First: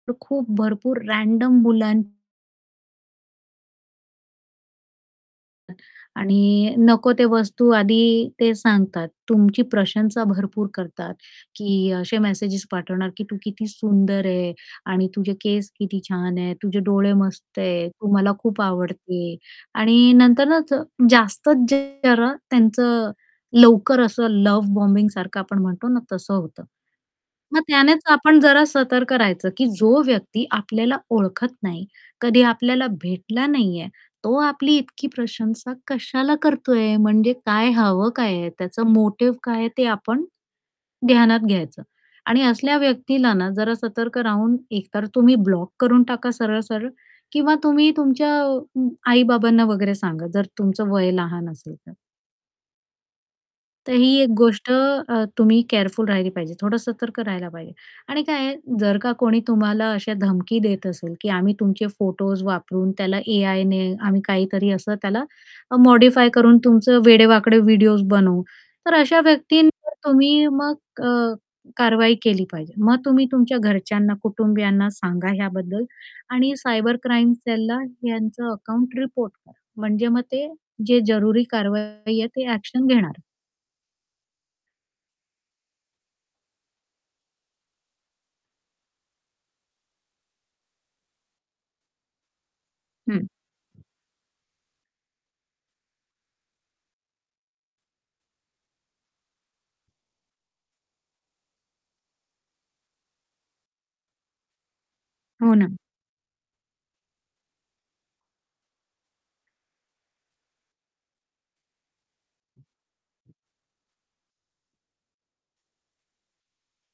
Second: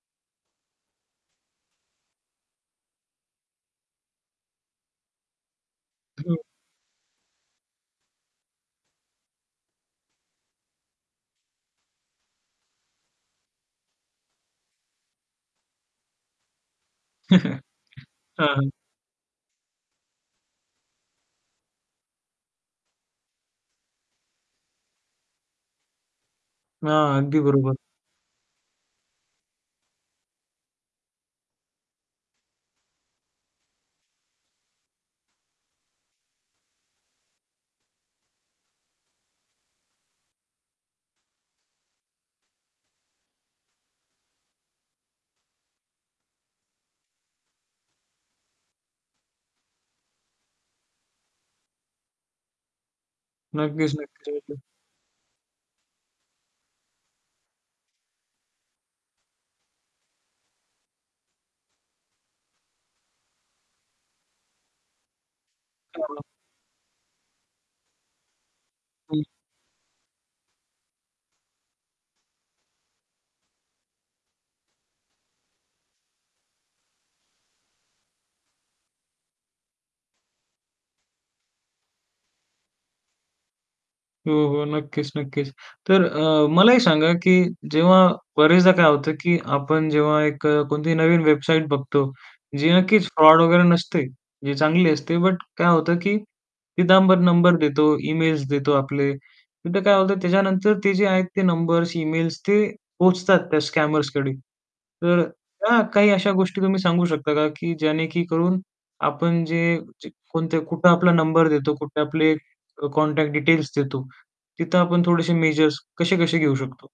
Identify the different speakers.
Speaker 1: तर खूप भरपूर रँडम मुलां
Speaker 2: हो.
Speaker 1: आणि नको ते वस्तू आधी ते सांगतात, तुमची प्रशंसा भरपूर करतात, की असे मेसेज पाठवणार की तू किती सुंदर आहे आणि तुझे केस किती छान आहेत, तुझे डोळे मस्त आहेत, तू मला खूप
Speaker 2: हां.
Speaker 1: आवडते आणि नंतरच जास्तच जरा त्यांचं लवकर असं लव्ह बॉम्बिंगसारखं आपण म्हणतो ना, तसं होतं.
Speaker 2: हां, अगदी
Speaker 1: मग
Speaker 2: बरोबर.
Speaker 1: त्यानेच आपण जरा सतर्क राहायचं, की जो व्यक्ती आपल्याला ओळखत नाही, कधी आपल्याला भेटला नाहीये, तो आपली इतकी प्रशंसा कशाला करतोय म्हणजे काय हवं काय आहे, त्याचा मोटिव्ह काय आहे, ते आपण ध्यानात घ्यायचं. आणि असल्या व्यक्तीला ना जरा सतर्क राहून एकतर तुम्ही ब्लॉक करून टाका सरळ-सरळ किंवा तुम्ही तुमच्या आई-बाबांना वगैरे सांगा जर तुमचं वय लहान असेल तर. तर
Speaker 2: नक्कीच,
Speaker 1: ही एक
Speaker 2: नक्कीच. [unintelligible]
Speaker 1: गोष्ट अ, तुम्ही केअरफुल राहिली पाहिजे, थोडं सतर्क राहायला पाहिजे आणि काय जर का कोणी तुम्हाला अशा धमकी देत असेल, की आम्ही तुमचे फोटोज वापरून त्याला एआयने आम्ही काहीतरी असं त्याला
Speaker 2: हां.
Speaker 1: मॉडिफाय करून तुमचं वेडेवाकडे व्हिडिओज बनवू. तर अशा
Speaker 2: हं.
Speaker 1: व्यक्तींवर तुम्ही मग अ, कारवाई केली पाहिजे. मग तुम्ही तुमच्या घरच्यांना कुटुंबियांना सांगा ह्याबद्दल आणि सायबर क्राईम सेलला यांचं अकाउंट रिपोर्ट करा, म्हणजे मग ते जे जरुरी कारवाई आहे ते ॲक्शन घेणार.
Speaker 2: हो, हो. नक्कीच, नक्कीच. तर अ, मला एक सांगा की जेव्हा बऱ्याचदा काय होतं की आपण जेव्हा एक अ, कोणतीही नवीन वेबसाईट बघतो, जी नक्कीच
Speaker 1: हं.
Speaker 2: फ्रॉड वगैरे नसते. जी चांगली असते, बट काय होतं की तिथं आपण नंबर देतो, इमेल्स देतो आपले तिथं काय होतं. त्याच्यानंतर ते जे आहेत ते नंबर्स, इमेल्स ते पोहचतात त्या स्कॅमर्सकडे. तर
Speaker 1: हो ना.
Speaker 2: त्या काही अशा गोष्टी तुम्ही सांगू शकता का की ज्यणेक करून आपण जे कोणते कुठं आपला नंबर देतो, कुठे आपले कॉन्टॅक्ट डिटेल्स देतो तिथं आपण थोडेसे मेजर्स कसे कसे घेऊ शकतो?